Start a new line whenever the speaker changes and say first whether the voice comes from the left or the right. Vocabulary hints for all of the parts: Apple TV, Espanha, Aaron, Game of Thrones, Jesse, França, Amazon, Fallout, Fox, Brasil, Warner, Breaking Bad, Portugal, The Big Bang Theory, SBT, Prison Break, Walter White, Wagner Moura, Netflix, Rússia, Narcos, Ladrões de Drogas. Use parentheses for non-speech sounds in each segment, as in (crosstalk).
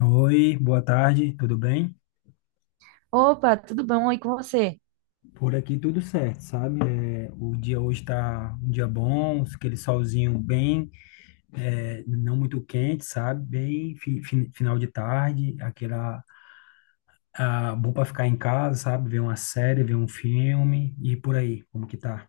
left: Oi, boa tarde, tudo bem?
right: Opa, tudo bom? E com você?
left: Por aqui tudo certo, sabe? O dia hoje está um dia bom, aquele solzinho bem, não muito quente, sabe? Bem final de tarde, aquela bom para ficar em casa, sabe? Ver uma série, ver um filme e por aí, como que tá?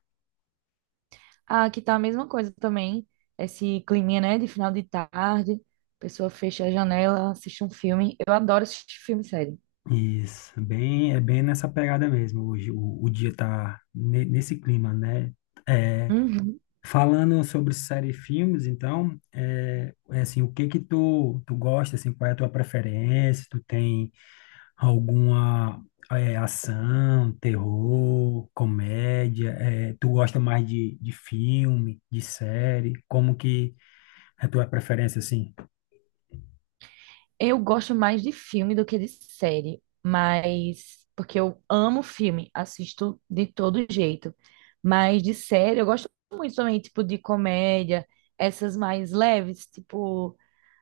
right: Ah, aqui tá a mesma coisa também. Esse climinha, né, de final de tarde. A pessoa fecha a janela, assiste um filme. Eu adoro assistir filme e série.
left: Isso, bem, é bem nessa pegada mesmo hoje. O dia tá nesse clima, né? É,
right: Uhum.
left: Falando sobre série e filmes, então, é assim, o que que tu gosta, assim, qual é a tua preferência? Tu tem alguma ação, terror, comédia? É, tu gosta mais de filme, de série? Como que é a tua preferência, assim?
right: Eu gosto mais de filme do que de série, mas porque eu amo filme, assisto de todo jeito. Mas de série eu gosto muito também, tipo de comédia, essas mais leves, tipo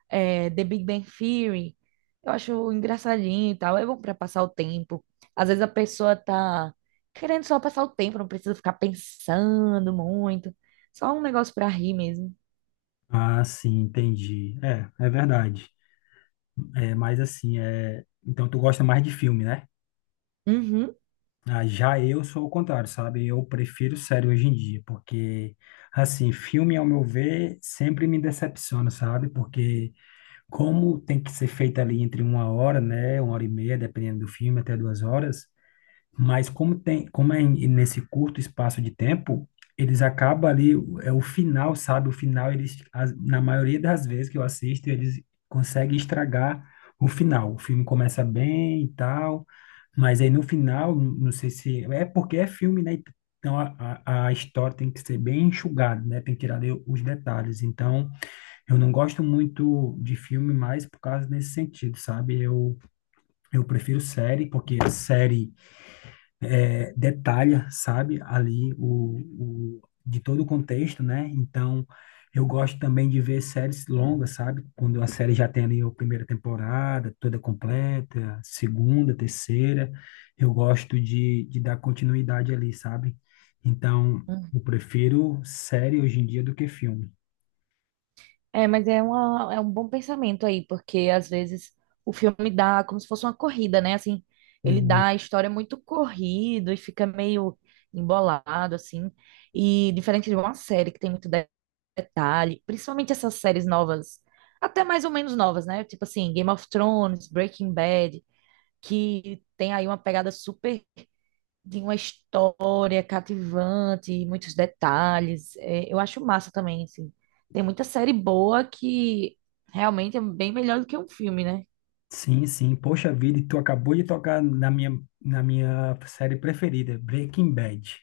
right: é, The Big Bang Theory. Eu acho engraçadinho e tal. É bom pra passar o tempo. Às vezes a pessoa tá querendo só passar o tempo, não precisa ficar pensando muito. Só um negócio pra rir mesmo.
left: Ah, sim, entendi. É, é verdade. É, mas assim, é... Então tu gosta mais de filme, né?
right: Uhum.
left: Ah, já eu sou o contrário, sabe? Eu prefiro série hoje em dia, porque, assim, filme, ao meu ver, sempre me decepciona, sabe? Porque como tem que ser feito ali entre uma hora, né? Uma hora e meia, dependendo do filme, até duas horas. Mas como tem, como nesse curto espaço de tempo, eles acabam ali, é o final, sabe? O final, eles, na maioria das vezes que eu assisto, eles conseguem estragar o final. O filme começa bem e tal, mas aí no final, não sei se... É porque é filme, né? Então a história tem que ser bem enxugada, né? Tem que tirar ali os detalhes. Então, eu não gosto muito de filme mais por causa desse sentido, sabe? Eu prefiro série, porque série é, detalha, sabe, ali o de todo o contexto, né? Então, eu gosto também de ver séries longas, sabe? Quando a série já tem ali a primeira temporada toda completa, segunda, terceira, eu gosto de dar continuidade ali, sabe? Então, eu
right: Uhum.
left: prefiro série hoje em dia do que filme.
right: É, mas é, uma, é um bom pensamento aí, porque às vezes o filme dá como se fosse uma corrida, né? Assim, ele
left: E,
right: dá a história é muito corrido e fica meio embolado, assim. E diferente de uma série que tem muito detalhe, principalmente essas séries novas, até mais ou menos novas, né? Tipo assim, Game of Thrones, Breaking Bad, que tem aí uma pegada super de uma história cativante, muitos detalhes. É, eu acho massa também, assim. Tem muita série boa que realmente é bem melhor do que um filme, né?
left: sim, sim, poxa vida, e tu acabou de tocar na minha série preferida, Breaking Bad.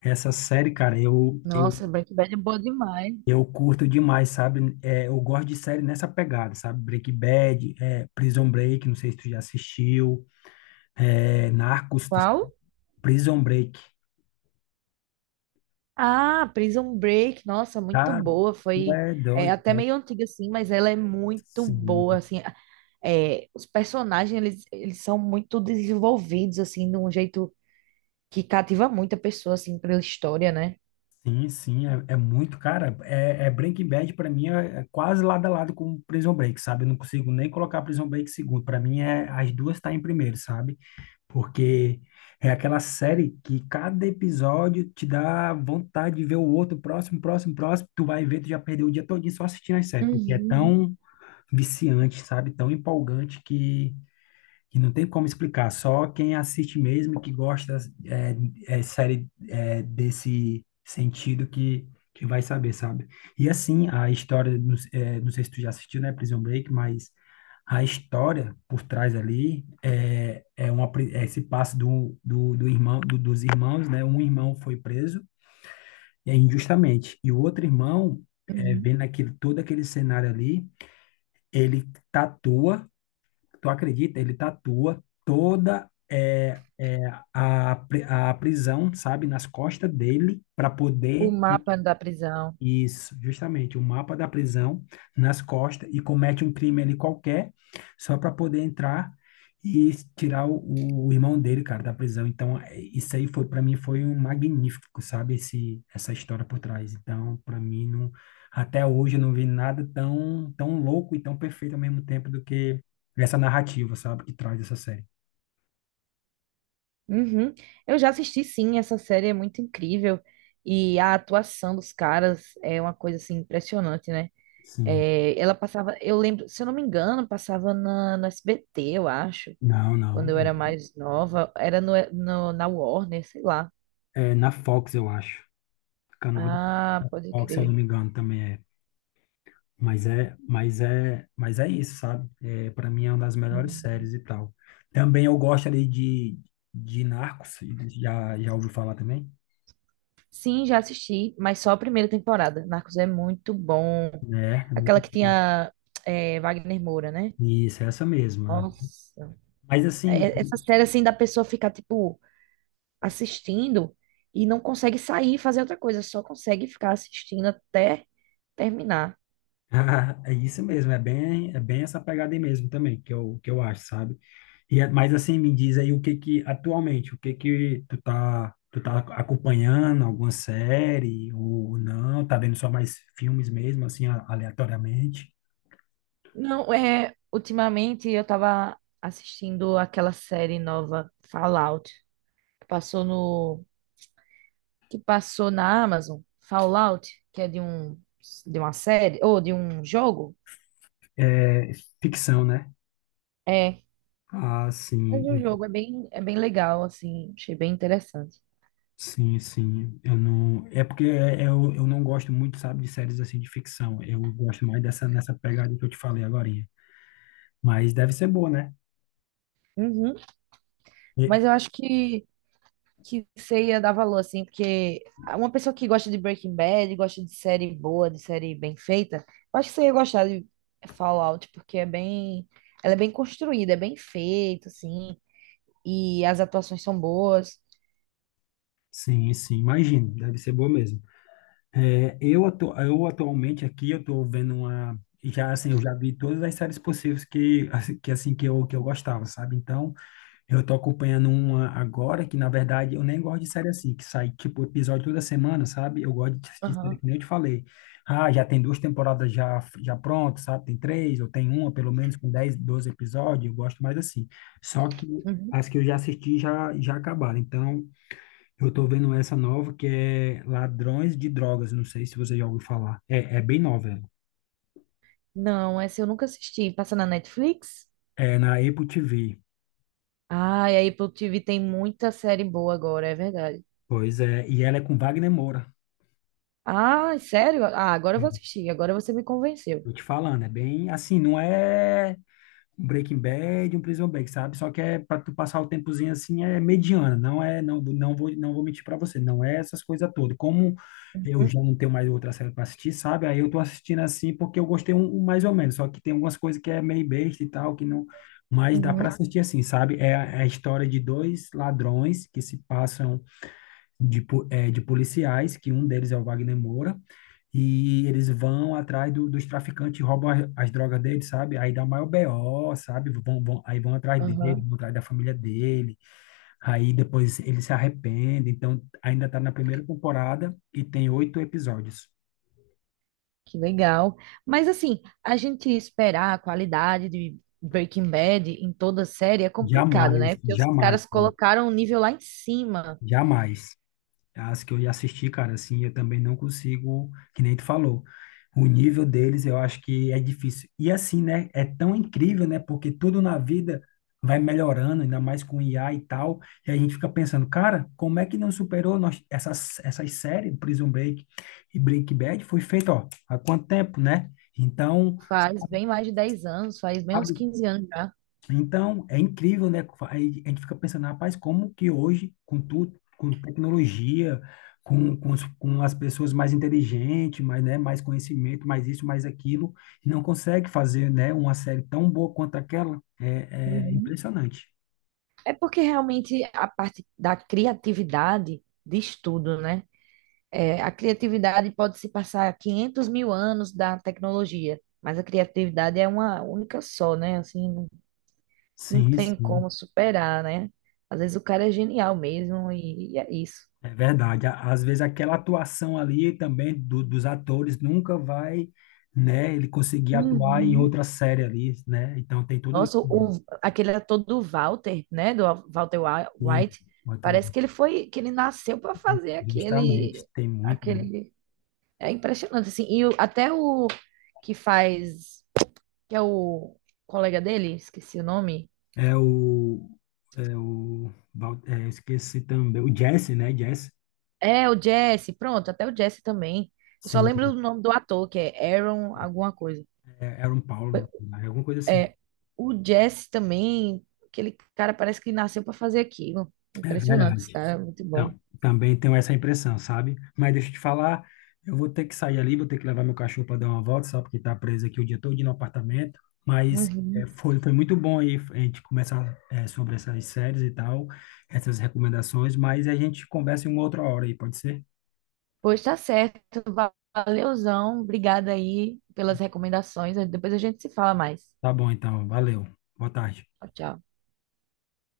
left: Essa série, cara, eu
right: Nossa, Breaking Bad é boa demais.
left: eu curto demais, sabe? É, eu gosto de série nessa pegada, sabe? Breaking Bad, é, Prison Break, não sei se tu já assistiu, é, Narcos, tá-
right: Qual?
left: Prison Break,
right: Ah, Prison Break, nossa, muito
left: tá?
right: boa.
left: Tu é doido,
right: Até
left: não.
right: meio antiga, assim, mas ela é muito boa,
left: Sim,
right: assim. É, os personagens, eles são muito desenvolvidos, assim, de um jeito que cativa muita pessoa, assim, pela história, né?
left: sim, sim, é muito, cara, é Breaking Bad pra mim é quase lado a lado com Prison Break, sabe? Eu não consigo nem colocar Prison Break em segundo, pra mim é, as duas tá em primeiro, sabe? Porque é aquela série que cada episódio te dá vontade de ver o outro, próximo, próximo, próximo. Tu vai ver, tu já perdeu o dia todo só assistindo as séries,
right: Uhum,
left: porque é
right: uhum.
left: tão viciante, sabe? Tão empolgante que não tem como explicar, só quem assiste mesmo e que gosta é, é série desse sentido que vai saber, sabe? E assim, a história, não, é, não sei se tu já assistiu, né, Prison Break, mas a história por trás ali uma, é esse passo do irmão, dos irmãos, né? Um irmão foi preso é, injustamente, e o outro irmão, é,
right: Uhum.
left: vendo aquele, todo aquele cenário ali, ele tatua. Tu acredita? Ele tatua toda a, a prisão, sabe, nas costas dele, para
right: O
left: poder
right: mapa da prisão.
left: isso, justamente, o mapa da prisão nas costas e comete um crime ali qualquer, só para poder entrar e tirar o irmão dele, cara, da prisão. Então, é, isso aí foi para mim foi um magnífico, sabe, esse essa história por trás. Então, para mim não, até hoje eu não vi nada tão tão louco e tão perfeito ao mesmo tempo do que essa narrativa, sabe, que traz essa série.
right: Uhum. Eu já assisti, sim, essa série é muito incrível. E a atuação dos caras é uma coisa, assim, impressionante, né?
left: Sim.
right: É, ela passava, eu lembro, se eu não me engano, passava no SBT, eu acho,
left: Não,
right: quando
left: não.
right: eu era mais nova. Era na Warner, sei lá.
left: É na Fox, eu acho. Canal do
right: Ah, pode
left: Fox, se eu não
right: crer.
left: me engano, também é. Mas é isso, sabe? É, para mim é uma das melhores
right: Uhum.
left: séries e tal. Também eu gosto ali de Narcos, já ouviu falar também?
right: Sim, já assisti, mas só a primeira temporada. Narcos é muito bom.
left: Né?
right: Aquela que tinha Wagner Moura, né?
left: Isso, é essa mesma.
right: Nossa.
left: Mas assim,
right: É- Essa série, assim, da pessoa ficar, tipo, assistindo e não consegue sair e fazer outra coisa, só consegue ficar assistindo até terminar.
left: (laughs) é isso mesmo, é bem essa pegada aí mesmo também, que eu acho, sabe? E, é- mas assim, me diz aí o que que, atualmente, o que que tu tá acompanhando, alguma série ou não, tá vendo só mais filmes mesmo, assim, aleatoriamente?
right: Não, é. Ultimamente eu tava assistindo aquela série nova, Fallout, que passou no que passou na Amazon, Fallout, que é de um de uma série ou de um jogo?
left: É ficção, né?
right: É,
left: Ah,
right: é
left: sim,
right: de um
left: eu-
right: jogo, é bem legal assim, achei bem interessante.
left: sim, sim. Eu não. É porque eu não gosto muito, sabe, de séries assim de ficção. Eu gosto mais dessa nessa pegada que eu te falei agorinha. Mas deve ser boa, né?
right: Uhum.
left: E-
right: Mas eu acho que você ia dar valor assim, porque uma pessoa que gosta de Breaking Bad, gosta de série boa, de série bem feita, eu acho que você ia gostar de Fallout, porque é bem ela é bem construída, é bem feito assim, e as atuações são boas.
left: sim, sim, imagino. Deve ser boa mesmo. É, eu, eu atualmente aqui eu tô vendo uma. Já assim, eu já vi todas as séries possíveis que, assim, que eu gostava, sabe? Então eu tô acompanhando uma agora que, na verdade, eu nem gosto de série assim, que sai, tipo, episódio toda semana, sabe? Eu gosto de série
right: Aham.
left: que nem eu te falei. Ah, já tem duas temporadas já, já prontas, sabe? Tem três, ou tem uma, pelo menos, com 10 12 episódios. Eu gosto mais assim. Só que
right: Uhum.
left: as que eu já assisti já, já acabaram. Então, eu tô vendo essa nova que é Ladrões de Drogas. Não sei se você já ouviu falar. É, é bem nova ela.
right: Não, essa eu nunca assisti. Passa na Netflix?
left: É na Apple TV.
right: Ah, e a Apple TV tem muita série boa agora, é verdade.
left: Pois é. E ela é com Wagner Moura.
right: Ah, sério? Ah, agora eu vou
left: É,
right: assistir, agora você me convenceu.
left: tô te falando, é bem assim, não é. Um Breaking Bad, um Prison Break, sabe? Só que é para tu passar o tempozinho, assim é mediana, não é, não, não vou mentir para você, não é essas coisas todas. Como eu
right: Uhum,
left: já não tenho mais outra série para assistir, sabe? Aí eu tô assistindo assim porque eu gostei um mais ou menos, só que tem algumas coisas que é meio besta e tal, que não, mas dá para
right: uhum,
left: assistir assim, sabe? É a história de dois ladrões que se passam de, de policiais, que um deles é o Wagner Moura, e eles vão atrás dos traficantes, e roubam as, as drogas dele, sabe? Aí dá o maior BO, sabe? Vão, vão, aí vão atrás dele,
right: aham,
left: vão atrás da família dele, aí depois ele se arrepende. Então, ainda tá na primeira temporada e tem 8 episódios.
right: que legal. Mas assim, a gente esperar a qualidade de Breaking Bad em toda série é complicado,
left: Jamais,
right: né? Porque os
left: jamais,
right: caras colocaram o nível lá em cima.
left: jamais. As que eu já assisti, cara, assim, eu também não consigo, que nem tu falou. O nível deles eu acho que é difícil. E assim, né? É tão incrível, né? Porque tudo na vida vai melhorando, ainda mais com IA e tal. E a gente fica pensando, cara, como é que não superou nós, essas séries, Prison Break e Breaking Bad, foi feito, ó, há quanto tempo, né? Então,
right: Faz bem mais de 10 anos, faz bem uns 15 anos já.
left: é incrível, né? Aí a gente fica pensando, rapaz, como que hoje, com tudo, com tecnologia, com as pessoas mais inteligentes, mais, né, mais conhecimento, mais isso, mais aquilo, não consegue fazer, né, uma série tão boa quanto aquela? É, é
right: Uhum.
left: impressionante.
right: É porque realmente a parte da criatividade diz tudo, né? É, a criatividade pode se passar 500 mil anos da tecnologia, mas a criatividade é uma única só, né? Assim, não, não
left: Sim,
right: tem
left: sim,
right: como superar, né? Às vezes o cara é genial mesmo e é isso.
left: é verdade. Á- Às vezes aquela atuação ali também dos atores nunca vai, né, ele conseguir atuar em
right: Uhum.
left: outra série ali, né? Então tem tudo
right: Nossa,
left: isso.
right: o, aquele ator do Walter, né? Do White,
left: Sim,
right: parece que ele foi, que ele nasceu para fazer
left: justamente,
right: aquele,
left: tem muito, né?
right: aquele. É impressionante, assim. Até o que faz, que é o colega dele, esqueci o nome.
left: É o. É o. Val- É, esqueci também. O Jesse, né? Jesse.
right: É, o Jesse, pronto, até o Jesse também. Eu só
left: Sim.
right: lembro do nome do ator, que é Aaron alguma coisa.
left: É, era um Paulo, né? Alguma coisa assim.
right: É, o Jesse também, aquele cara parece que nasceu para fazer aquilo. É
left: É
right: impressionante, esse
left: verdade.
right: cara, é muito bom.
left: Então, também tenho essa impressão, sabe? Mas deixa eu te falar, eu vou ter que sair ali, vou ter que levar meu cachorro para dar uma volta, só porque tá preso aqui o dia todo no apartamento. Mas é,
right: Uhum.
left: foi, foi muito bom aí a gente começar é, sobre essas séries e tal, essas recomendações, mas a gente conversa em uma outra hora aí, pode ser?
right: Pois tá certo, valeuzão, obrigada aí pelas recomendações. Depois a gente se fala mais.
left: Tá bom, então. Valeu. Boa tarde.
right: Tchau, tchau.